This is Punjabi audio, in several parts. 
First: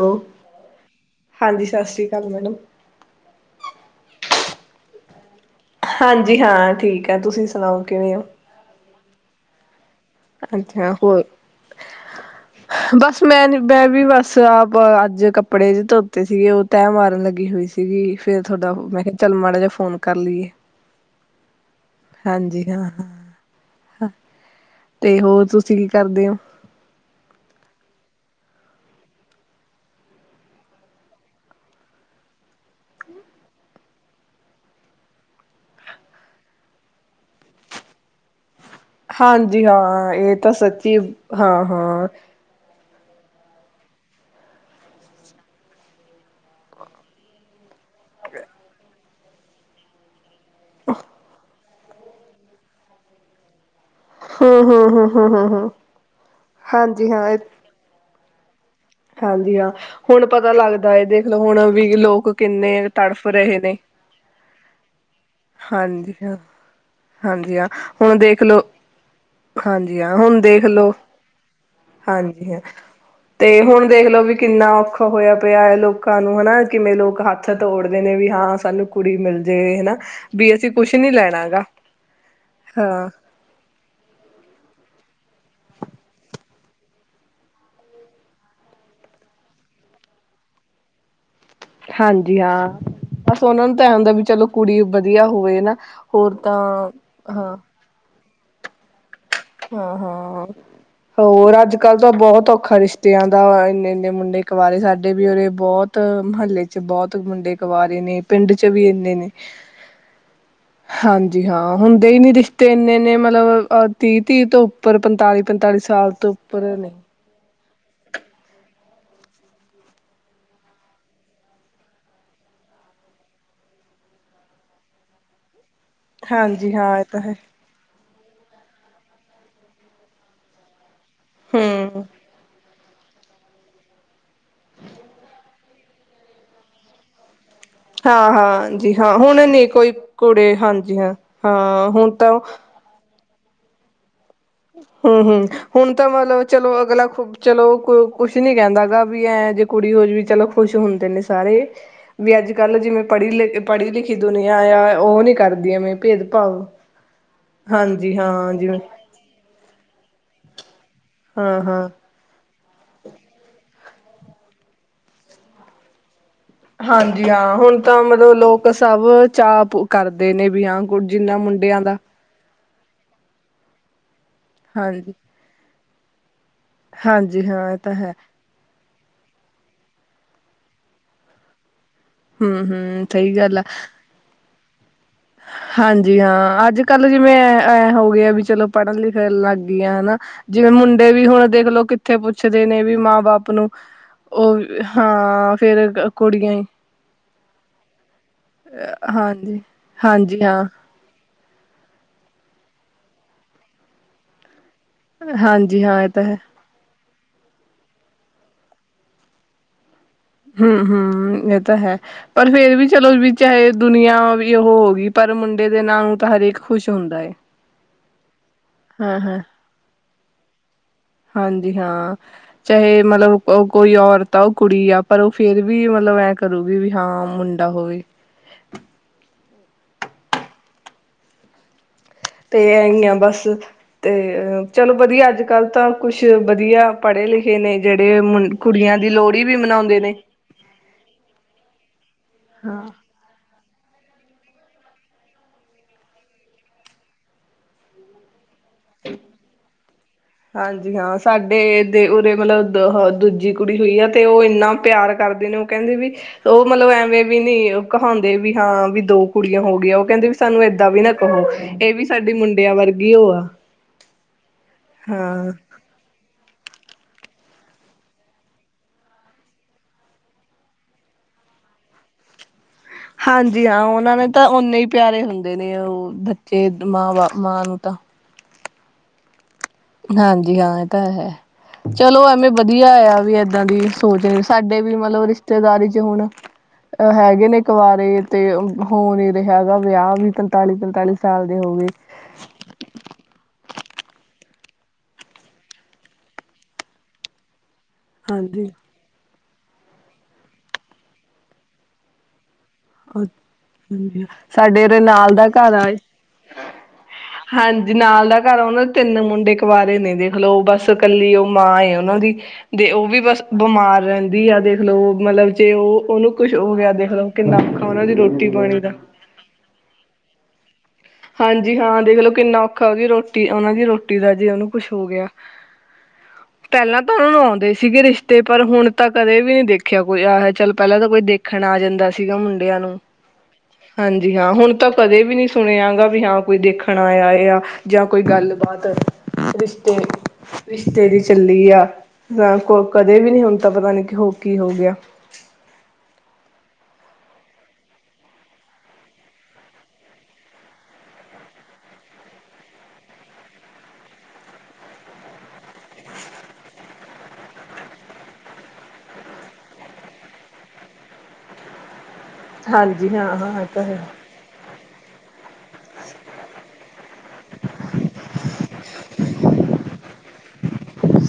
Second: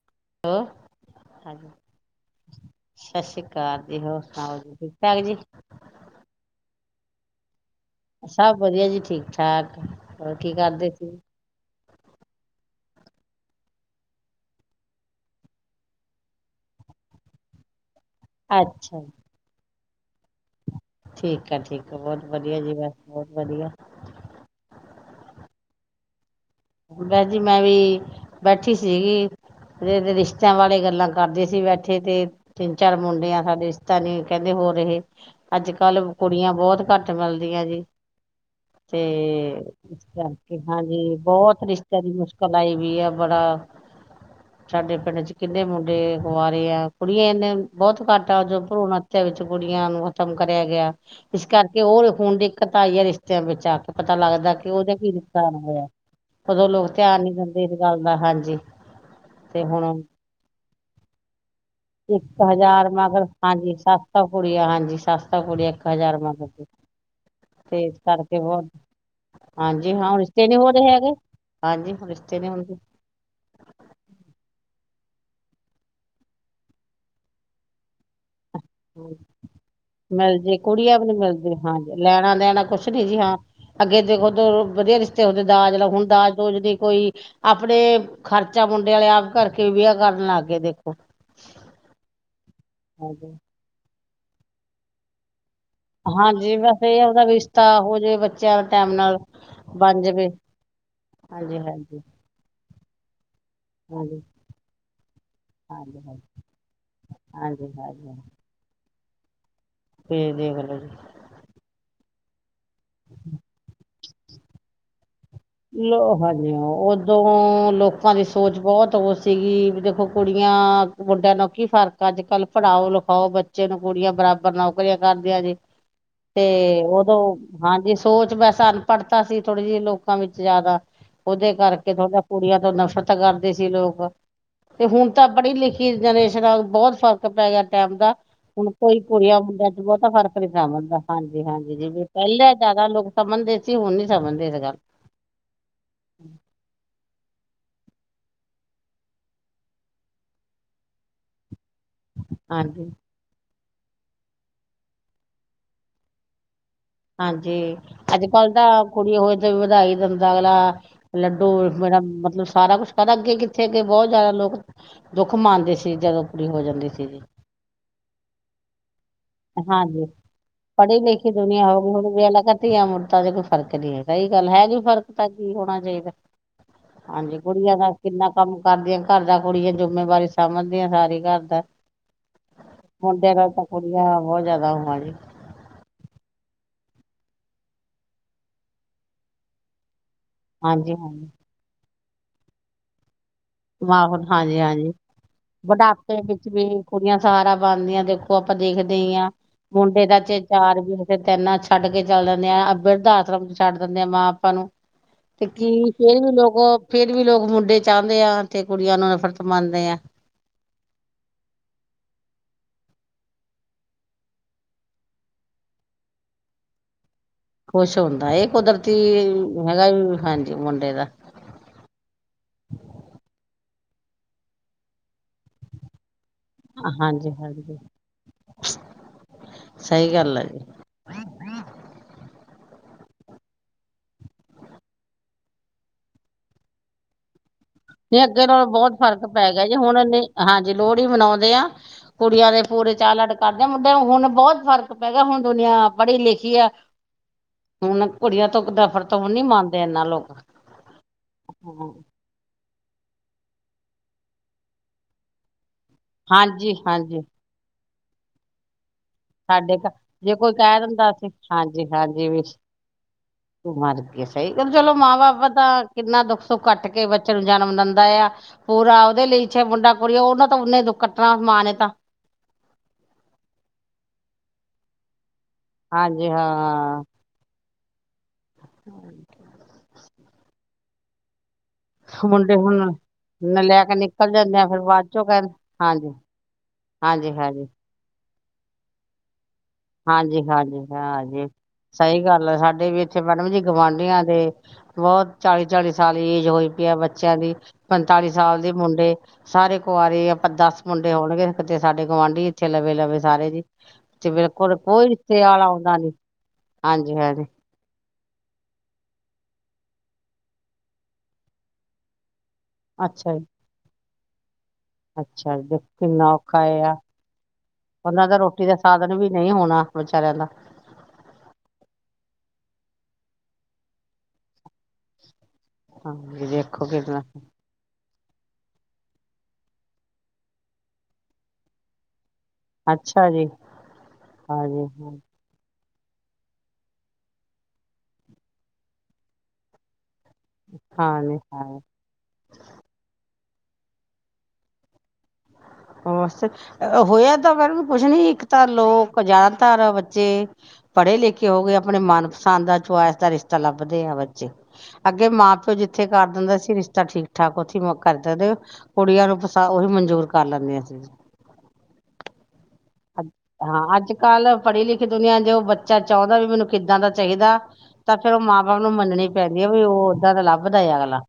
ਹੈਲੋ। ਹੋਰ ਹਾਂਜੀ, ਸਤਿ ਸ਼੍ਰੀ ਅਕਾਲ, ਮੈਡਮ ਸਤਿ ਸ਼੍ਰੀ ਅਕਾਲ ਜੀ। ਹੋਰ ਸੁਣਾਓ ਜੀ? ਠੀਕ-ਠਾਕ ਜੀ। ਹਾਂਜੀ, ਹਾਂ, ਠੀਕ ਹੈ, ਤੁਸੀਂ ਸੁਣਾਓ, ਕਿਵੇਂ ਹੋ? ਸਭ ਵਧੀਆ ਜੀ, ਠੀਕ-ਠਾਕ। ਅੱਛਾ, ਹੋਰ ਬਸ ਮੈਂ, 'ਮੈਂ ਵੀ ਬਸ, ਆਪ, ਅੱਜ ਕੱਪੜੇ ਧੋਤੇ ਸੀਗੇ ਉਹ ਤੈਂਹ ਮਾਰਨ ਲੱਗੀ ਹੋਈ ਸੀਗੀ, ਫਿਰ ਤੁਹਾਡਾ, ਅੱਛਾ ਮੈਂ ਕਿਹਾ ਚੱਲ ਮਾੜਾ ਜਾ ਫੋਨ ਕਰ ਲਈਏ। ਠੀਕ ਆ, ਠੀਕ ਆ, ਬਹੁਤ ਵਧੀਆ ਹਾਂਜੀ ਜੀ। ਹਾਂ ਬਸ ਹਾਂ ਬਹੁਤ ਵਧੀਆ ਤੇ ਹੋਰ, ਤੁਸੀਂ ਕੀ ਕਰਦੇ ਹੋ? ਭੈਨ ਜੀ, ਮੈਂ ਵੀ, ਬੈਠੀ ਸੀਗੀ। ਰਿਸ਼ਤਿਆਂ ਵਾਲੇ ਗੱਲਾਂ ਕਰਦੇ ਸੀ, ਬੈਠੇ ਤੇ ਤਿੰਨ-ਚਾਰ ਮੁੰਡੇ ਆਂ ਸਾਡੇ, ਰਿਸਤਾ ਨੀ, ਕਹਿੰਦੇ ਹੋ ਰਹੇ। ਅੱਜ-ਕੱਲ ਕੁੜੀਆਂ, ਬਹੁਤ ਘੱਟ ਮਿਲਦੀਆਂ ਜੀ। ਤੇ, ਹਾਂਜੀ ਇਸ ਹਾਂ ਇਹ ਤਾਂ ਕਰਕੇ ਸੱਚੀ ਹਾਂਜੀ, ਹਾਂ ਬਹੁਤ ਰਿਸ਼ਤਿਆਂ ਹਾਂ ਦੀ ਮੁਸ਼ਕਲ ਆਈ ਵੀ ਆ, ਬੜਾ [inaudible] ਸਾਡੇ ਪਿੰਡ'ਚ ਕਿੰਨੇ ਮੁੰਡੇ ਕੁਆਰੇ ਆ, ਕੁੜੀਆਂ ਇੰਨੇ ਬਹੁਤ ਘੱਟ ਆ, ਭਰੂਣ ਹੱਥਿਆਂ ਵਿੱਚ ਕੁੜੀਆਂ ਨੂੰ ਖ਼ਤਮ ਕਰਿਆ ਗਿਆ, ਇਸ ਕਰਕੇ ਉਹ ਹੁਣ ਦਿੱਕਤ ਆਈ ਹੈ, ਰਿਸ਼ਤਿਆਂ ਵਿੱਚ ਆਕੇ ਪਤਾ ਲੱਗਦਾ ਕਿ, ਹਮ ਹਮ ਉਹਦਾ ਹਮ ਕੀ ਹਮ ਨੁਕਸਾਰ ਹਮ ਹਮ ਹੋਇਆ। ਉਦੋਂ ਲੋਕ ਹਾਂਜੀ ਧਿਆਨ ਹਾਂ ਨੀ ਦਿੰਦੇ, ਇਸ ਗੱਲ ਦਾ ਹਾਂਜੀ ਹਾਂਜੀ, ਹਾਂ, ਹੁਣ ਪਤਾ ਲੱਗਦਾ ਹੈ, ਦੇਖ ਲਓ ਹੁਣ ਵੀ ਲੋਕ, ਕਿੰਨੇ ਤੜਫ ਰਹੇ ਨੇ। ਸੋ ਕੁੜੀਆ, ਹਾਂਜੀ ਸਸਤਾ ਕੁੜੀ ਇੱਕ ਹਾਂਜੀ ਹਜ਼ਾਰ ਹਾਂ ਮਤ ਹਾਂਜੀ, ਹਾ, ਹੁਣ ਦੇਖਲੋ, ਹਾਂਜੀ- ਹਾਂ, ਹੁਣ ਰਿਸ਼ਤੇ ਨੀ ਹੋ ਰਹੇ ਦੇਖਲੋ ਹੈਗੇ ਹਾਂਜੀ ਹੁਣ ਰਿਸ਼ਤੇ ਨੀ ਹਾਂਜੀ-ਹਾਂ, ਹੁੰਦੇ ਤੇ, ਹੁਣ ਦੇਖਲੋ ਵੀ ਕਿੰਨਾ ਔਖਾ ਹੋਇਆ ਪਿਆ ਹੈ ਲੋਕਾਂ ਨੂੰ, ਹੈਨਾ ਕਿਵੇਂ ਲੋਕ ਹੱਥ ਤੋੜਦੇ ਨੇ ਵੀ ਹਾਂ ਸਾਨੂੰ ਕੁੜੀ ਮਿਲ ਜੇ ਹਨਾ ਮਿਲ ਵੀ ਜੇ ਅਸੀਂ ਕੁਛ ਕੁੜੀਆਂ ਵੀ ਨੀ ਲੈਣਾ ਮਿਲਦੀ, ਗਾ ਹਾਂਜੀ। ਲੈਣਾ-ਦੇਣਾ ਕੁਛ ਨੀ ਜੀ, ਹਾਂ। ਅੱਗੇ ਦੇਖੋਦ ਵਧੀਆ ਰਿਸ਼ਤੇ ਹੁਦੇ ਦਾਜ ਲੋ, ਹੁਣ ਦਾਜ-ਦੂਜ ਨੀ ਕੋਈ ਆਪਣੇ ਖਰਚਾ ਮੁੰਡੇ ਵਾਲੇ ਆਪ ਕਰਕੇ, ਵਿਆਹ ਕਰਨ ਲੱਗ ਗਏ ਦੇਖੋ। ਹਾਂਜੀ, ਹਾਂ, ਹਾਂਜੀ ਬਸ ਉਹਨਾਂ ਨੂੰ ਤਾਂ ਐ ਹੁੰਦਾ ਵੀ, ਚਲੋ ਕੁੜੀ ਵਧੀਆ ਹੋਵੇ ਨਾ ਹੋਰ ਤਾਂ ਹਾਂਜੀ, ਬਸ ਇਹ ਉਹਦਾ ਹਾਂ ਰਿਸ਼ਤਾ ਹੋ ਜਾਵੇ, ਬੱਚਿਆਂ ਟਾਈਮ ਨਾਲ। ਹਾਂ, ਬਣ ਜਾਵੇ ਹਾਂ। ਹਾਂਜੀ ਹੋਰ ਅੱਜ-ਕੱਲ ਹਾਂਜੀ ਤਾਂ ਬਹੁਤ ਔਖਾ ਰਿਸ਼ਤਿਆਂ ਦਾ, ਇੰਨੇ-ਇੰਨੇ ਹਾਂਜੀ ਮੁੰਡੇ ਕਵਾਰੇ ਸਾਡੇ ਵੀ ਉਰੇ ਬਹੁਤ ਹਾਂਜੀ ਮੁਹੱਲੇ'ਚ ਬਹੁਤ ਮੁੰਡੇ ਹਾਂਜੀ ਹਾਂਜੀ ਕੁਵਾਰੇ ਹਾਂਜੀ ਨੇ ਪਿੰਡ 'ਚ ਵੀ ਇੰਨੇ ਨੇ। ਹੂੰ ਹੂੰ। ਹਾਂਜੀ ਹਾਂ ਹੁੰਦੇ ਹੀ ਨੀ ਰਿਸ਼ਤੇ ਇੰਨੇ ਇਨੇ ਮਤਲਬ ਤੀਹ ਤੀਹ ਤੋਂ ਉੱਪਰ ਪੰਤਾਲੀ ਪੰਤਾਲੀ ਲੋ ਸਾਲ ਤੋਂ ਹਾਂਜੀ ਹਾਂ ਉੱਪਰ ਨੇ ਉਦੋਂ ਲੋਕਾਂ ਦੀ ਸੋਚ ਬਹੁਤ ਉਹ ਸੀਗੀ ਵੀ ਦੇਖੋ, ਕੁੜੀਆਂ, ਮੁੰਡਿਆਂ ਨੂੰ ਕੀ ਫਰਕ ਅੱਜ-ਕਲ ਪੜਾਓ, ਲਿਖਾਓ ਬੱਚੇ ਨੂੰ, ਕੁੜੀਆਂ ਬਰਾਬਰ ਨੌਕਰੀਆਂ ਕਰਦੀਆਂ ਜੇ। ਹਾਂਜੀ ਤੇ, ਹਾਂ ਇਹ ਤਾਂ ਹੈ ਉਦੋਂ ਹਾਂਜੀ ਸੋਚ ਵੈਸੇ ਅਨਪੜ੍ਹਤਾ ਸੀ ਥੋੜ੍ਹੀ ਜਿਹੀ ਲੋਕਾਂ ਵਿੱਚ ਜ਼ਿਆਦਾ, ਉਹਦੇ ਕਰਕੇ ਹੂੰ ਥੋੜਾ ਕੁੜੀਆਂ ਤੋਂ ਨਫ਼ਰਤ ਕਰਦੇ ਸੀ ਲੋਕ, ਤੇ ਹੁਣ ਤਾਂ ਪੜੀ-ਲਿਖੀ ਜਨਰੇਸ਼ਨ ਬਹੁਤ ਫਰਕ ਪੈ ਗਿਆ ਟੈਮ ਦਾ, ਹਾਂ ਹੁਣ ਹਾਂ ਜੀ ਕੋਈ ਹਾਂ ਕੁਰੀਆ ਹੁਣ ਨੀ ਮੁੰਡਿਆਂ 'ਚ ਕੋਈ ਬਹੁਤਾ ਫ਼ਰਕ ਨੀ ਕੁੜੇ ਹਾਂਜੀ ਸਮਝਦਾ, ਹਾਂ ਹਾਂਜੀ-ਹਾਂਜੀ, ਹਾਂ ਜੀਵੇ ਹੁਣ ਤਾਂ ਪਹਿਲ ਜ਼ਿਆਦਾ ਲੋਕ ਸਮਝਦੇ ਸੀ, ਹੁਣ ਨੀ ਸਮਝਦੇ ਗੱਲ ਹੂੰ ਹੂੰ ਹੁਣ ਤਾਂ ਮਤਲਬ ਚਲੋ ਅਗਲਾ ਖੁਦ ਚਲੋ ਕੁਛ ਨੀ ਕਹਿੰਦਾ ਹੈ ਗਾ ਵੀ ਐਂ ਜੇ ਕੁੜੀ ਹੋ ਜਾਵੇ ਚਲੋ ਖੁਸ਼ ਹੁੰਦੇ ਨੇ ਸਾਰੇ। ਵੀ ਅੱਜ ਕੱਲ੍ਹ ਹਾਂਜੀ ਜਿਵੇਂ ਪੜ੍ਹੀ ਲਿਖ ਪੜ੍ਹੀ ਲਿਖੀ ਦੁਨੀਆਂ ਆ ਉਹ ਨੀ ਕਰਦੀ ਐਵੇੈਂ ਭੇਦ ਭਾਵ। ਹਾਂਜੀ ਹਾਂਜੀ ਅੱਜ ਕਲ ਹਾਂ ਤਾ ਜਿਵੇਂ ਕੁੜੀ ਹੋਏ ਤੇ ਵਧਾਈ ਦਿੰਦਾ ਅਗਲਾ ਲੱਡੂ ਹਾਂ ਹਾਂ ਮੇੜਾ ਮਤਲਬ ਸਾਰਾ ਕੁਛ ਕਰ ਅੱਗੇ ਕਿੱਥੇ ਅੱਗੇ ਬਹੁਤ ਜ਼ਿਆਦਾ ਲੋਕ ਦੁੱਖ ਮੰਨਦੇ ਸੀ ਜਦੋਂ ਕੁੜੀ ਹੋ ਜਾਂਦੀ ਸੀ ਜੀ ਹਾਂਜੀ ਹਾਂ ਹੁਣ ਤਾਂ ਮਤਲਬ ਲੋਕ ਸਭ ਚਾ ਹਾਂਜੀ ਕਰਦੇ ਨੇ ਵੀ ਹਾਂ ਪੜ੍ਹੀ ਕੁ ਲਿਖੀ ਜਿੰਨਾ ਦੁਨੀਆਂ ਮੁੰਡਿਆਂ ਹੋ ਗਈ ਦਾ ਹੁਣ ਧੀਆਂ ਮੁੰਡਿਆ ਚ ਕੋਈ ਫਰਕ ਨਹੀਂ ਹੈ ਤਾਂਹੀ ਗੱਲ ਹੈਗੀ ਫਰਕ ਹਾਂਜੀ ਤਾਂ ਕੀ ਹੋਣਾ ਚਾਹੀਦਾ। ਹਾਂਜੀ ਹਾਂ ਕੁੜੀਆਂ ਇਹ ਦਾ ਤਾਂ ਹੈ ਕਿੰਨਾ ਕੰਮ ਕਰਦੀਆਂ ਘਰ ਦਾ ਕੁੜੀਆਂ ਜਿੰਮੇਵਾਰੀ ਸਮਝਦੀਆਂ ਸਾਰੀ ਘਰ ਦਾ ਹੂੰ ਹੂੰ ਮੁੰਡਿਆਂ ਸਹੀ ਨਾਲੋਂ ਗੱਲ ਆ ਤਾ ਕੁੜੀਆਂ ਬਹੁਤ ਜਿਆਦਾ ਹੋਮ ਜੀ। ਹਾਂਜੀ ਹਾਂ ਅੱਜ ਕੱਲ ਜਿਵੇਂ ਐ ਹੋ ਗਿਆ ਵੀ ਚਲੋ ਪੜ੍ਹਨ ਲਿਖਣ ਲੱਗ ਗਈ ਆ ਹਨਾ। ਜਿਵੇਂ ਹਾਂਜੀ ਮੁੰਡੇ ਵੀ ਹਾਂਜੀ ਹੁਣ ਦੇਖ ਲਓ ਕਿੱਥੇ ਪੁੱਛਦੇ ਨੇ ਵੀ ਮਾਂ ਬਾਪ ਨੂੰ ਮਾਹੌਲ ਹਾਂਜੀ ਉਹ ਹਾਂਜੀ ਹਾਂ ਫੇਰ ਬੁਢਾਪੇ ਵਿੱਚ ਕੁੜੀਆਂ ਹੀ ਵੀ ਕੁੜੀਆਂ ਸਹਾਰਾ ਬਣਦੀਆਂ ਦੇਖੋ ਆਪਾਂ ਦੇਖਦੇ ਹੀ ਹਾਂ ਹਾਂਜੀ ਮੁੰਡੇ ਚ ਹਾਂਜੀ ਹਾਂ ਚਾਰ ਵੀ ਤਿੰਨਾਂ ਛੱਡ ਕੇ ਚਲ ਜਾਂਦੇ ਆ ਬਿਰਧ ਆਸ਼ਰਮ ਚ ਛੱਡ ਦਿੰਦੇ ਆ ਮਾਂ ਬਾਪ ਨੂੰ ਤੇ ਹਾਂਜੀ ਕੀ ਹਾਂ ਇਹ ਫੇਰ ਤਾਂ ਵੀ ਹੈ ਲੋਕੋ ਫੇਰ ਵੀ ਲੋਕ ਮੁੰਡੇ ਚਾਹੁੰਦੇ ਆ ਤੇ ਕੁੜੀਆਂ ਨੂੰ ਨਫ਼ਰਤ ਮੰਨਦੇ ਆ। ਹੂੰ ਹੂੰ ਇਹ ਤਾਂ ਹੈ। ਪਰ ਫੇਰ ਵੀ ਚਲੋ ਵੀ ਚਾਹੇ ਦੁਨੀਆਂ ਵੀ ਉਹ ਹੋ ਗਈ ਪਰ ਮੁੰਡੇ ਦੇ ਨਾ ਨੂੰ ਤਾਂ ਹਰੇਕ ਖੁਸ਼ ਹੁੰਦਾ ਹੈ। ਕੁੁਸ਼ ਹੁੰਦਾ ਇਹ ਕੁਦਰਤੀ ਹੈਗਾ ਹਾਂਜੀ ਮੁੰਡੇ ਦਾ ਹਾਂਜੀ ਹਾਂ। ਚਾਹੇ ਮਤਲਬ ਕੋਈ ਔਰਤ ਆ ਉਹ ਕੁੜੀ ਆ ਪਰ ਉਹ ਫੇਰ ਵੀ ਮਤਲਬ ਐਂ ਕਰੂਗੀ ਵੀ ਹਾਂ ਹਾਂਜੀ ਮੁੰਡਾ ਹਾਂਜੀ ਹੋਵੇ। ਸਹੀ ਗੱਲ ਆ ਜੀ। ਤੇ ਐਹੀ ਆ ਬਸ ਤੇ ਚਲੋ ਵਧੀਆ ਅੱਜ ਕੱਲ ਤਾਂ ਕੁਛ ਵਧੀਆ। ਪੜ੍ਹੇ ਲਿਖੇ ਨੇ ਜਿਹੜੇ ਨਹੀਂ ਮੁੰ ਅੱਗੇ ਨਾਲੋਂ ਬਹੁਤ ਕੁੜੀਆਂ ਦੀ ਫ਼ਰਕ ਪੈ ਲੋਹੜੀ ਵੀ ਗਿਆ ਜੀ ਹੁਣ ਮਨਾਉਂਦੇ ਨੇ। ਹਾਂਜੀ ਲੋਹੜੀ ਮਨਾਉਂਦੇ ਆ। ਕੁੜੀਆਂ ਦੇ ਹਾਂ। ਪੂਰੇ ਚਾਅ ਲੜ ਕਰਦੇ ਆਂ ਮੁੰਡਿਆਂ ਹੁਣ ਬਹੁਤ ਫ਼ਰਕ ਪੈ ਗਿਆ ਹੁਣ ਦੁਨੀਆਂ ਪੜ੍ਹੀ ਲਿਖੀ ਆ। ਹੁਣ ਕੁੜੀਆਂ ਤੋਂ ਕਿਤਾਬਾ ਹਾਂਜੀ ਹਾਂ ਸਾਡੇ ਦੇ ਉਰੇ ਮਤਲਬ ਦੂਜੇ ਦੂਜੀ ਕੁੜੀ ਹੋਈ ਆ ਤੇ ਉਹ ਇੰਨਾ ਪਿਆਰ ਕਰਦੇ ਨੇ ਉਹ ਕਹਿੰਦੇ ਵੀ ਉਹ ਹਾਂਜੀ ਮਤਲਬ ਹਾਂਜੀ ਐਵੇਂ ਵੀ ਨੀ ਕਹਾਉਂਦੇ ਵੀ ਹਾਂ ਵੀ ਦੋ ਕੁੜੀਆਂ ਹੋ ਸਾਡੇ ਘਰ ਗਈਆਂ ਉਹ ਕਹਿੰਦੇ ਵੀ ਜੇ ਕੋਈ ਸਾਨੂੰ ਕਹਿ ਏਦਾਂ ਵੀ ਦਿੰਦਾ ਨਾ ਸੀ ਕਹੋ ਹਾਂਜੀ ਇਹ ਵੀ ਹਾਂਜੀ ਸਾਡੀ ਮੁੰਡਿਆਂ ਵਰਗੀ ਉਹ ਆ। ਤੂੰ ਮਰ ਕੇ ਸਹੀ ਚਲੋ ਮਾਂ ਬਾਪ ਹਾਂ ਤਾਂ ਕਿੰਨਾ ਦੁੱਖ ਸੁੱਖ ਕੱਟ ਕੇ ਬੱਚੇ ਨੂੰ ਜਨਮ ਦਿੰਦਾ ਆ। ਪੂਰਾ ਉਹਦੇ ਲਈ ਚਾਹੇ ਮੁੰਡਾ ਕੁੜੀ ਉਹੂੰ ਤਾਂ ਉਹਨੇ ਦੁਖ ਕੱਣਾ ਮਾਂ ਨੇ ਤਾਂ। ਹਾਂਜੀ ਹਾਂ ਉਹਨਾਂ ਨੇ ਤਾਂ ਓਨੇ ਹੀ ਪਿਆਰੇ ਹੁੰਦੇ ਨੇ ਉਹ ਹਾਂਜੀ ਬੱਚੇ ਹਾਂ ਮਾਂ ਬਾ ਮਾਂ ਨੂੰ ਤਾਂ। [inaudible] ਹਾਂਜੀ ਹਾਂ ਇਹ ਤਾਂ ਹੈ। ਚਲੋ ਐਵੇਂ ਮੁੰਡੇ ਵਧੀਆ ਹੁਣ ਆ ਵੀ ਏਦਾਂ ਦੀ ਲੈ ਕੇ ਨਿਕਲ ਸੋਚਣੀ ਜਾਂਦੇ ਆ ਸਾਡੇ ਫਿਰ ਵੀ ਬਾਅਦ ਮਤਲਬ ਚੋਂ ਕਹਿ ਰਿਸ਼ਤੇਦਾਰੀ ਚ ਹਾਂਜੀ ਹੁਣ ਅ ਹਾਂਜੀ ਹੈਗੇ ਨੇ ਹਾਂਜੀ ਕਵਾਰੇ ਤੇ ਹੁਣ ਹੈਗਾ ਵਿਆਹ ਵੀ ਹਾਂਜੀ ਪੰਤਾਲੀ, ਹਾਂਜੀ ਪੰਤਾਲੀ ਸਾਲ ਹਾਂਜੀ ਦੇ ਹੋ ਗਏ। ਸਹੀ ਗੱਲ ਆ ਸਾਡੇ ਵੀ ਇੱਥੇ ਮੈਡਮ ਜੀ ਗੁਵਾਂਢੀਆਂ ਦੇ ਬਹੁਤ ਚਾਲੀ ਚਾਲੀ ਸਾਲ ਏਜ ਹੋਈ ਪਈ ਹੈ ਬੱਚਿਆਂ ਦੀ। ਪੰਤਾਲੀ ਸਾਲ ਹਾਂਜੀ ਦੇ ਮੁੰਡੇ ਸਾਰੇ ਕੁਆਰੇ ਆਪਾਂ ਦੱਸ ਮੁੰਡੇ ਹੋਣਗੇ ਕਿਤੇ ਸਾਡੇ ਗੁਆਂਢੀ ਇੱਛੇ ਲਵੇ ਲਵੇ ਸਾਰੇ ਜੀ ਹਾਂਜੀ। ਤੇ ਹੋਰ ਸਾਡੇ ਇਹਦੇ ਕੋਈ ਨਾਲ ਦਾ ਸਿਆਲ ਘਰ ਆ ਆਦਾ ਨੀ ਹਾਂਜੀ ਹਾਂਜੀ। ਹਾਂਜੀ ਨਾਲ ਦਾ ਘਰ ਉਹਨਾਂ ਦੇ ਤਿੰਨ ਮੁੰਡੇ ਕੁਆਰੇ ਨੇ ਦੇਖ ਲਓ ਬਸ ਕੱਲੀ ਉਹ ਮਾਂ ਉਹਨਾਂ ਦੀ ਤੇ ਉਹ ਵੀ ਅੱਛਾ ਬਸ ਜੀ ਬਿਮਾਰ ਰਹਿੰਦੀ ਆ ਤੇ ਦੇਖਲਓ ਮਤਲਬ ਅੱਛਾ ਜੀ ਜੇ ਦੇਖੋ ਉਹ ਉਹਨੂੰ ਕਿੰਨਾ ਕੁੱਛ ਔਖਾ ਹੋ ਇਹ ਗਿਆ ਆ ਦੇਖਲਓ ਕਿੰਨਾ ਕੁ ਉਹਨਾਂ ਦਾ ਰੋਟੀ ਦਾ ਸਾਧਨ ਵੀ ਨਹੀਂ ਹੋਣਾ ਵਿਚਾਰਿਆਂ ਦਾ। ਹਾਂਜੀ ਹਾਂ, ਦੇਖਲਓ ਕਿੰਨਾ ਔਖਾ ਉਹਦੀ ਰੋਟੀ ਉਹਨਾ ਦੀ ਰੋਟੀ ਦਾ ਜੇ ਉਹਨੂੰ ਕੁਛ ਹੋ ਗਿਆ। ਹਾਂਜੀ ਦੇਖੋ ਪਹਿਲਾਂ ਤਾਂ ਕਿੰਨਾ ਉਹਨਾ ਨੂੰ ਆਉਂਦੇ ਸੀਗੇ ਰਿਸ਼ਤੇ। ਤੇ ਪਰ ਹੁਣ ਤਾਂ ਕਦੇ ਵੀ ਨੀ ਦੇਖਿਆ, ਕੋਈ ਆ ਚੱਲ ਪਹਿਲਾਂ ਤਾਂ ਕੋਈ ਦੇਖਣ ਆ ਜਾਂਦਾ ਸੀਗਾ ਮੁੰਡਾ। ਨੂੰ ਅੱਛਾ ਜੀ ਹਾਂਜੀ, ਹਾਂ ਹੁਣ ਹਾਂਜੀ ਤਾਂ ਹਾਂ ਕਦੇ ਵੀ ਨੀ ਸੁਣਿਆ ਗਾ, ਵੀ ਹਾਂ ਕੋਈ ਦੇਖਣ ਆਇਆ ਆ ਜਾਂ ਕੋਈ ਗੱਲਬਾਤ ਰਿਸ਼ਤੇ ਰਿਸ਼ਤੇ ਦੀ ਹਾਂਜੀ ਚੱਲੀ ਹਾਂ ਆ ਨਾ ਕੋ ਕਦੇ ਵੀ ਨਹੀਂ ਹੁਣ ਤਾਂ ਪਤਾ ਨੀ ਕਿ ਹੋ ਕੀ ਹੋ ਗਿਆ। ਬ ਹੋਇਆ ਤਾਂ ਮੈਨ ਪੁੱਛਣੀ ਇੱਕ ਤਾਂ ਲੋਕ ਜਾਣ ਧਾਰ ਬੱਚੇ ਪੜ੍ਹੇ ਲਿਖੇ ਹੋ ਗਏ, ਆਪਣੇ ਮਨਪਸੰਦ ਦਾ ਚੁਆਇਸ ਦਾ ਰਿਸ਼ਤਾ ਲੱਭਦੇ ਆ ਬੱਚੇ। ਅੱਗੇ ਮਾਂ ਪਿਓ ਜਿੱਥੇ ਕਰ ਦਿੰਦਾ ਸੀ, ਰਿਸ਼ਤਾ ਠੀਕ ਠਾਕ ਉੱਥੇ ਕਰ ਸਕਦੇਓ ਕੁੜੀਆਂ ਨੂੰ ਪੈਸਾ ਉਹੀ ਮਨਜੂਰ ਕਰ ਲੈਂਦੇ ਸੀਂ। ਹਾਂਜੀ ਹਾਂ ਇਹ ਹਾਂ ਤਾਂ ਹੈ ਅੱਜ-ਕੱਲ ਪੜ੍ਹੀ ਲਿਖੀ ਦੁਨੀਆਂ ਜੋ ਬੱਚਾ ਚਾਹੁੰਦਾ, ਵੀ ਮੈਨੂੰ ਕਿੱਦਾਂ ਦਾ ਚਾਹੀਦਾ ਤਾਂ ਫੇਰ ਉਹ ਮਾਂ ਨੂੰ ਮੰਨਣੀ ਪੈਂਦੀ ਹੈ, ਵੀ ਉਹ ਓਦਾਂ ਤਾਂ ਲੱਭਦਾਏ ਅਗਲਾ।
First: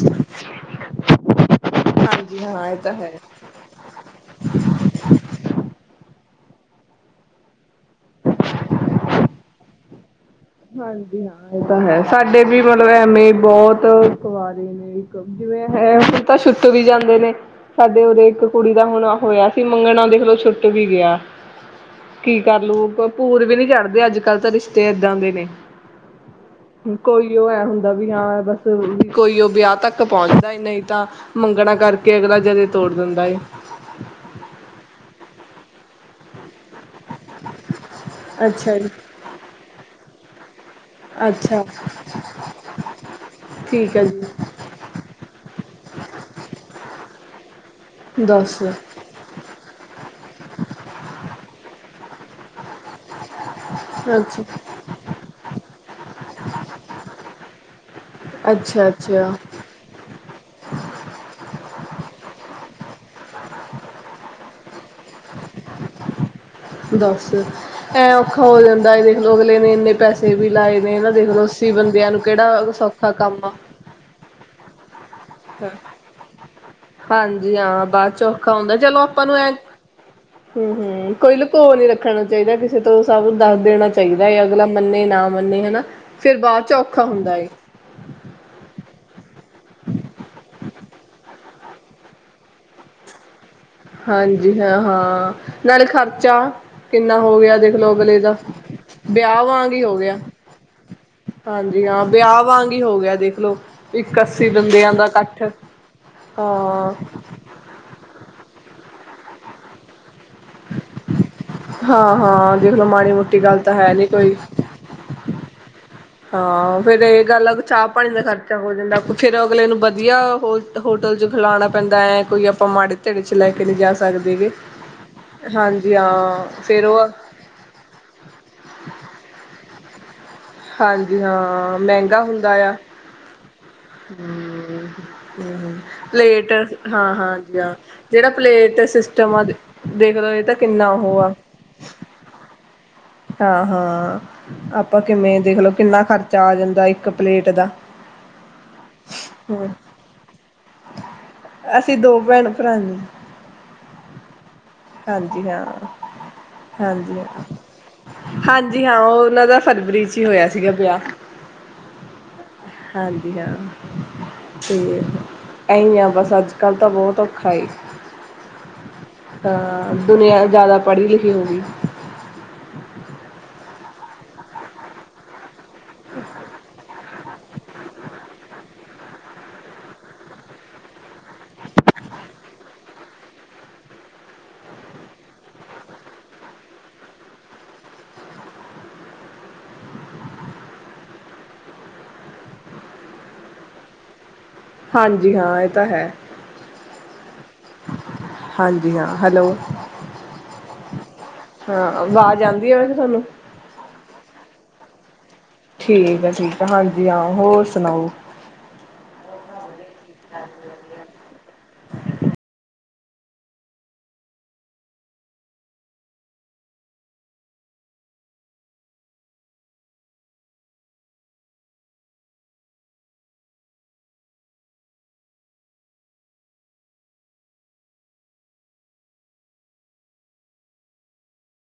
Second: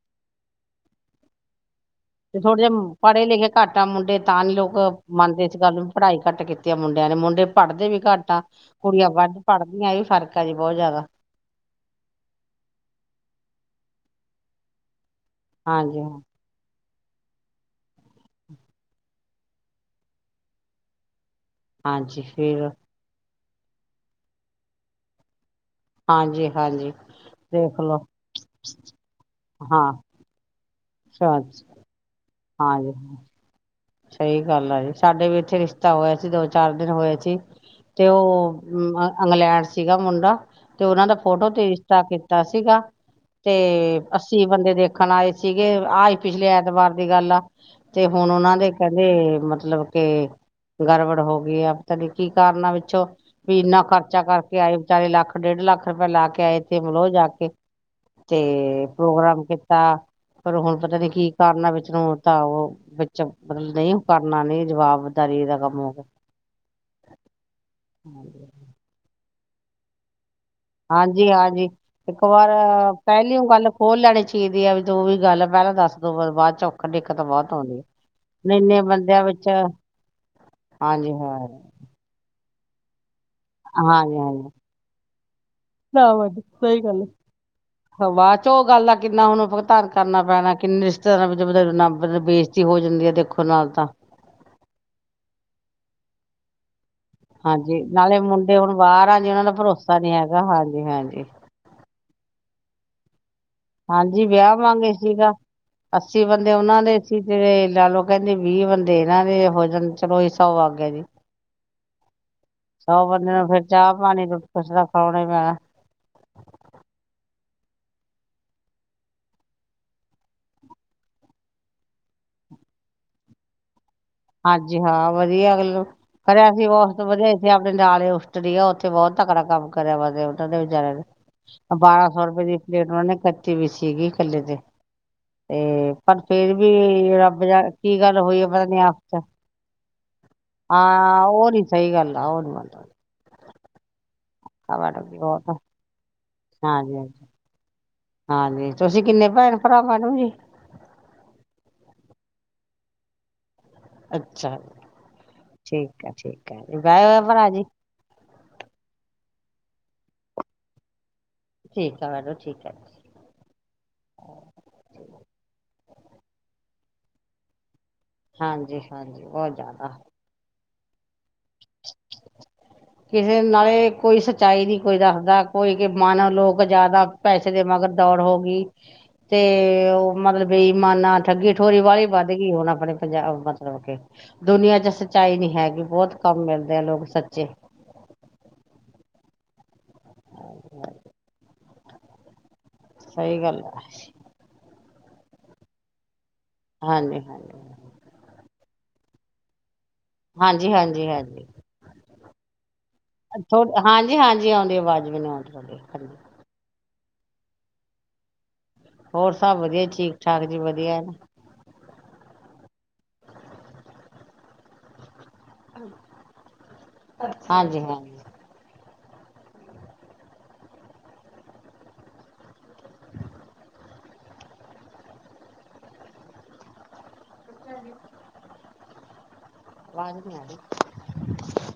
ਤੇ ਹਾਂਜੀ ਥੋੜੇ ਹਾਂ ਇਹ ਜਿਹੇ ਤਾਂ ਹੈ ਪੜ੍ਹੇ ਲਿਖੇ ਘੱਟ ਆ ਮੁੰਡੇ ਤਾਂ ਨੀ ਲੋਕ ਮੰਨਦੇ, ਇਸ ਗੱਲ ਨੂੰ ਵੀ ਪੜ੍ਹਾਈ ਘੱਟ ਕੀਤੀ ਆ, ਮੁੰਡਿਆਂ ਨੇ ਮੁੰਡੇ ਪੜ੍ਹਦੇ ਵੀ ਘੱਟ ਆ ਕੁੜੀਆਂ ਵੱਧ ਪੜ੍ਹਦੀਆਂ ਵੀ ਫਰਕ। ਹਾਂਜੀ ਹਾਂ ਇਹ ਤਾਂ ਹੈ, ਸਾਡੇ ਵੀ ਮਤਲਬ ਐਵੇਂ ਬਹੁਤ ਕੁਵਾਰੀ ਨੇ। ਜਿਵੇਂ ਹੈ, ਹਾਂਜੀ ਹਾਂ, ਹੁਣ ਤਾਂ ਛੁੱਟ ਹੀ ਜਾਂਦੇ ਨੇ। ਸਾਡੇ ਉਦੇ ਇੱਕ ਕੁੜੀ ਦਾ ਹੁਣ ਹੋਇਆ ਸੀ, ਮੰਗਣਾ ਉਹ ਦੇਖਲੋ ਛੁੱਟ ਵੀ ਗਿਆ। ਹਾਂਜੀ ਕੀ ਫਿਰ ਕਰਲੋ ਗੀ ਪੂਰ ਵੀ ਨਹੀਂ ਚੜ੍ਹਦੇ ਅੱਜ-ਕੱਲ੍ਹ ਤਾਂ ਰਿਸ਼ਤੇ ਏਦਾਂ ਦੇ ਨੇ। ਹਾਂਜੀ, ਹਾਂਜੀ। ਕੋਈ ਉਹ ਐ ਦੇਖ ਹੁੰਦਾ ਲਓ ਵੀ, ਹਾਂ ਬਸ ਵੀ ਕੋਈ ਉਹ ਵਿਆਹ ਹਾਂ ਤੱਕ ਪਹੁੰਚਦਾ ਨਹੀਂ ਤਾਂ ਅੱਛਾ ਮੰਗਣਾ, ਕਰਕੇ ਅਗਲਾ ਜਦੇ ਤੋੜ ਹਾਂਜੀ ਦਿੰਦਾ ਏ। ਸਹੀ ਗੱਲ ਆ ਜੀ, ਸਾਡੇ ਵੀ ਇੱਥੇ ਰਿਸ਼ਤਾ ਹੋਇਆ ਸੀ ਦੋ ਚਾਰ ਦਿਨ ਹੋਏ ਸੀ, ਤੇ ਉਹ ਅੱਛਾ ਜੀ ਇੰਗਲੈਂਡ ਸੀਗਾ ਮੁੰਡਾ। ਤੇ ਉਹਨਾਂ ਦਾ ਫੋਟੋ ਅੱਛਾ ਤੇ ਰਿਸ਼ਤਾ ਕੀਤਾ ਸੀਗਾ ਤੇ ਠੀਕ ਹੈ ਅਸੀਂ ਜੀ ਬੰਦੇ ਦੇਖਣ ਆਏ ਸੀਗੇ, ਆ ਹੀ ਪਿਛਲੇ ਐਤਵਾਰ ਦੀ ਗੱਲ ਆ ਤੇ ਹੁਣ ਉਹਨਾਂ ਦੱਸ ਦੇ ਕਹਿੰਦੇ ਮਤਲਬ ਕੇ ਗੜਬੜ ਹੋ ਗਈ, ਆ ਪਤਾ ਨ ਕੀ ਕਾਰਨਾਂ ਵਿੱਚੋਂ। ਵੀ ਇਨਾ ਖਰਚਾ ਅੱਛਾ ਕਰਕੇ ਆਏ ਵਿਚਾਲੀ ਲੱਖ ਡੇਢ ਲੱਖ ਰੁਪਇਆ, ਲਾ ਕੇ ਆਏ ਇਥੇ ਮਲੋਹ ਜਾ ਕੇ ਤੇ ਅੱਛਾ ਅੱਛਾ ਪ੍ਰੋਗਰਾਮ ਤਾਂ ਫਿਰ ਹੁਣ ਪਤਾ ਨੀ ਕੀ ਕਾਰਨ ਆ, ਵਿੱਚ ਨੂੰ ਤਾਂ ਉਹ ਵਿੱਚ ਮਤਲਬ ਨਹੀਂ ਕਰਨਾ ਨਹੀਂ ਜਵਾਬਦਾਰੀ ਦਾ ਕੰਮ ਹੋ ਗਿਆ। ਦੱਸ ਐ ਔਖਾ ਹੋ ਜਾਂਦਾ ਦੇਖਲੋ, ਅਗਲੇ ਨੇ ਇੰਨੇ ਪੈਸੇ ਦੇ ਵੀ ਲਾਏ ਨੇ ਏਨਾ ਹਾਂਜੀ ਦੇਖਲੋ, ਹਾਂਜੀ ਅੱਸੀ ਬੰਦਿਆਂ ਨੂੰ ਕਿਹੜਾ ਸੌਖਾ ਕੰਮ ਆ। ਉਹ ਲੈਣੇ ਚਾਹੀਦੇ ਆ ਵੀ ਉਹ ਜੋ ਵੀ ਗੱਲ ਪਹਿਲਾਂ ਦੱਸ ਦੋ ਬਾਅਦ ਚੁ ਔਖਾ ਦਿੱਕਤ ਬਹੁਤ ਹਾਂਜੀ ਆਉਂਦੀ ਹਾਂ ਬਾਅਦ ਚ ਔਖਾ ਹੈ, ਹੁੰਦਾ ਇੰਨੇ ਚਲੋ ਬੰਦਿਆਂ ਆਪਾਂ ਨੂੰ ਵਿੱਚ ਐ ਹੂੰ, ਹਾਂਜੀ ਹੂੰ ਕੋਈ ਹਾਂ ਲੁਕੋ ਨੀ ਰੱਖਣਾ ਚਾਹੀਦਾ ਕਿਸੇ ਤੋਂ ਸਭ ਦੱਸ ਦੇਣਾ ਹਾਂਜੀ ਚਾਹੀਦਾ ਹੈ, ਹਾਂਜੀ ਅਗਲਾ ਮੰਨੇ ਨਾ ਮੰਨੇ ਹਨਾ ਫਿਰ ਬਾਅਦ ਚ ਔਖਾ ਹੁੰਦਾ ਹੈ। ਬਾਦ ਚ ਉਹ ਗੱਲ ਦਾ ਕਿੰਨਾ ਹੁਣ ਭੁਗਤਾਨ ਕਰਨਾ ਪੈਣਾ ਕਿੰਨੇ ਰਿਸ਼ਤੇਦਾਰਾਂ [unintelligible] ਹੋ ਜਾਂਦੀ ਹੈ ਦੇਖੋ ਨਾਲ ਤਾਂ ਹਾਂਜੀ ਹਾਂ, ਹਾਂ ਨਾਲੇ ਖ਼ਰਚਾ ਕਿੰਨਾ ਹੋ ਗਿਆ, ਹਾਂਜੀ ਦੇਖਲਓ ਅਗਲੇ ਨਾਲੇ ਦਾ। ਮੁੰਡੇ ਹੁਣ ਬਾਹਰ ਆ ਜੀ ਵਿਆਹ ਉਹਨਾਂ ਦਾ ਵਾਂਗ ਹੀ ਹੋ ਭਰੋਸਾ ਨੀ ਗਿਆ। ਹੈਗਾ ਹਾਂਜੀ ਹਾਂਜੀ ਹਾਂਜੀ, ਹਾਂ ਵਿਆਹ ਵਾਂਗ ਹੀ ਹੋ ਗਿਆ ਦੇਖਲੋ। ਇੱਕ ਹਾਂਜੀ ਅੱਸੀ ਵਿਆਹ ਵਾਂਗ ਬੰਦਿਆਂ ਦਾ ਸੀਗਾ, ਇਕੱਠ ਅੱਸੀ ਬੰਦੇ ਉਹਨਾਂ ਹਾਂ ਦੇ ਸੀ ਜਿਹੜੇ ਲਾ ਲਓ ਕਹਿੰਦੇ, ਵੀਹ ਬੰਦੇ ਇਹਨਾਂ ਦੇ ਹੋ ਜਾਂਣ। ਚਲੋ ਹੀ ਸੌ ਵਾਗ ਗਿਆ, ਜੀ ਹਾਂ-ਹਾਂ ਦੇਖਲੋ ਸੌ ਮਾੜੀ ਬੰਦੇ ਮੋਟੀ ਨੂੰ ਗੱਲ ਫੇਰ ਤਾਂ ਹੈ ਚਾਹ ਨੀ ਪਾਣੀ ਕੋਈ ਰ ਸੋਣੇ ਮੈਂ ਹਾਂ ਫੇਰ ਇਹ ਗੱਲ ਆ ਚਾਹ ਪਾਣੀ ਦਾ ਖਰਚਾ ਹੋ ਜਾਂਦਾ ਫਿਰ ਅਗਲੇਨੂੰ ਵਧੀਆ ਹੋ। ਹੋਟਲ ਚ ਖਿਲਾਉਣਾ ਪੈਂਦਾ ਹੈ, ਕੋਈ ਆਪਾਂ ਮਾੜੇ ਧੜੇ ਚ ਲੈ ਕੇ ਨਹੀਂ ਜਾ ਸਕੇ। ਸਕਦੇ ਹਾਂਜੀ ਹਾਂ ਵਧੀਆ ਹਾਂਜੀ, ਹਾਂ। ਫੇਰ ਉਹ ਨਾ ਆਪਣੇ ਨਾਲ, ਉਸਟੜ ਆ। ਉੱਥੇ ਬਹੁਤ ਤਕੜਾ ਕੰਮ ਕਰਿਆ ਵ। ਹਾਂਜੀ [unintelligible] ਹਾਂ ਬਾਰਾਂ ਮਹਿੰਗਾ ਸੌ ਰੁਪਏ ਦੀ ਹੁੰਦਾ ਇਕ ਆ ਪਲੇਟ, ਉਹਨਾਂ ਨੇ ਕੱਟੀ ਵੀ ਸੀਗੀ ਇਕੱਲੇ ਤੇ। ਤੇ ਪਰ ਪਲੇਟ ਫੇਰ ਵੀ ਹਾਂ- ਹਾਂ, ਰੱਬ ਜ ਜਾ ਹ ਕੀ ਗੱਲ ਜਿਹੜਾ ਹੋਈ ਆ ਪਤਾ ਨੀ ਪਲੇਟ ਸਿਸ਼ ਆਪਸ ਚ [unintelligible] ਦੇਖਣਾ ਏ ਤਾਂ ਕਿੰਨਾ ਹਾਂ ਆ ਉਹ ਨੀ, ਸਹੀ ਗੱਲ ਆ। ਉਹ ਨੀ ਮੰਤਬਲ ਹਾਂ, ਹਾਂ ਆਪਾਂ ਜੀ ਕਿਵੇਂ ਬਹੁਤ ਦੇਖ ਲਓ। ਕਿੰਨਾ ਖਰਚਾ ਆ ਜਾਂਦਾ। ਹਾਂਜੀ ਇੱਕ ਹਾਂਜੀ ਪਲੇਟ ਦਾ। ਹਾਂਜੀ। ਤੁਸੀਂ, ਕਿੰਨੇ ਭੈਣ- ਹੂੰ ਭਰਾ ਮੈਡਮ ਜੀ? ਅਸੀਂ, ਦੋ ਭੈਣ -ਭਰਾ ਆ ਜੀ। ਅੱਛਾ ਜੀ, ਹਾਂਜੀ ਹਾਂ ਠੀਕ ਹੈ, ਠੀਕ ਹੈ ਜੀ। ਵਿਆਹਿਆ ਹਾਂਜੀ ਹੋਆ ਹਾਂ ਭਰਾ ਜੀ? ਹਾਂਜੀ ਹਾਂ। ਉਹ ਉਹਨਾਂ ਦਾ, ਫਰਵਰੀ ਚ ਹੀ, ਹੋਇਆ ਸੀਗਾ ਵਿਆਹ। ਠੀਕ ਆ, ਮੈਡਮ ਠੀਕ ਹੈ। ਹਾਂਜੀ ਹਾਂ। ਠੀਕ ਆ, ਇਹੀ ਹਾਂ ਬਸ ਅੱਜ ਕੱਲ ਤਾਂ, ਬਹੁਤ ਔਖਾ ਏ। ਹਾਂਜੀ, ਹਾਂਜੀ। ਬਹੁਤ ਜ਼ਿਆਦਾ ਹਾਂ, ਦੁਨੀਆਂ ਜ਼ਿਆਦਾ ਪੜੀ- ਲਿਖੀ ਹੋ ਗਈ। ਕਿਸੇ ਨਾਲੇ, ਕੋਈ ਸੱਚਾਈ ਨੀ, ਕੋਈ ਦੱਸਦਾ। ਕੋਈ ਕਿ, ਮਾਨਾ ਲੋਕ ਜਿਆਦਾ, ਪੈਸੇ ਦੇ ਮਗਰ ਦੌੜ ਹੋ ਗਈ। [inaudible] ਤੇ ਉਹ, ਮਤਲਬ ਬਈਮਾਨਾ ਠੱਗੀ- ਠੋਰੀ ਵਾਲੀ ਵੱਧ ਗਈ। ਹੁਣ ਆਪਣੇ ਪੰਜਾਬ ਮਤਲਬ ਕੇ ਦੁਨੀਆਂ ਚ, ਸੱਚਾਈ ਨੀ ਹੈਗੀ। ਬਹੁਤ ਕੰਮ ਮਿਲਦੇ ਆ। ਲੋਕ ਸੱਚੇ ਹਾਂਜੀ, ਹਾੰਜੀ। ਸਹੀ, ਗੱਲ ਅ। ਹਾਂਜੀ ਹਾਂ। ਇਹ ਤਾਂ ਹੈ। ਹਾਂਜੀ, ਹਾਂਜੀ। ਹਾਂਜੀ ਹਾਂ। ਹੈਲੋ। ਹਾਂਜੀ ਹਾਂਜੀ ਹਾਂਜੀ ਹਾਂ। ਆਵਾਜ਼ ਆਉਂਦੀ ਆ। ਵੈਸੇ ਤੁਹਾਨੂੰ? ਥੋ ਹਾਂਜੀ, ਹਾਂਜੀ। ਆਉਂਦੀ ਆਵਾਜ਼ ਮੇਨੂ ਔੰਦੀ। ਠੀਕ ਆ। ਠੀਕ ਆ। ਹਾਂਜੀ ਹਾਂ। ਹੋਰ ਸੁਣਾਓ? ਹੋਰ ਸਭ ਵਧੀਆ। ਠੀਕ- ਠਾਕ ਜੀ, ਵਧੀਆ ਹੈ ਨਾ। ਹਾਂਜੀ, ਹਾਂਜੀ। [unintelligible] ਵਾਜ਼, ਨਹੀਂ ਆ ਰਹੀ।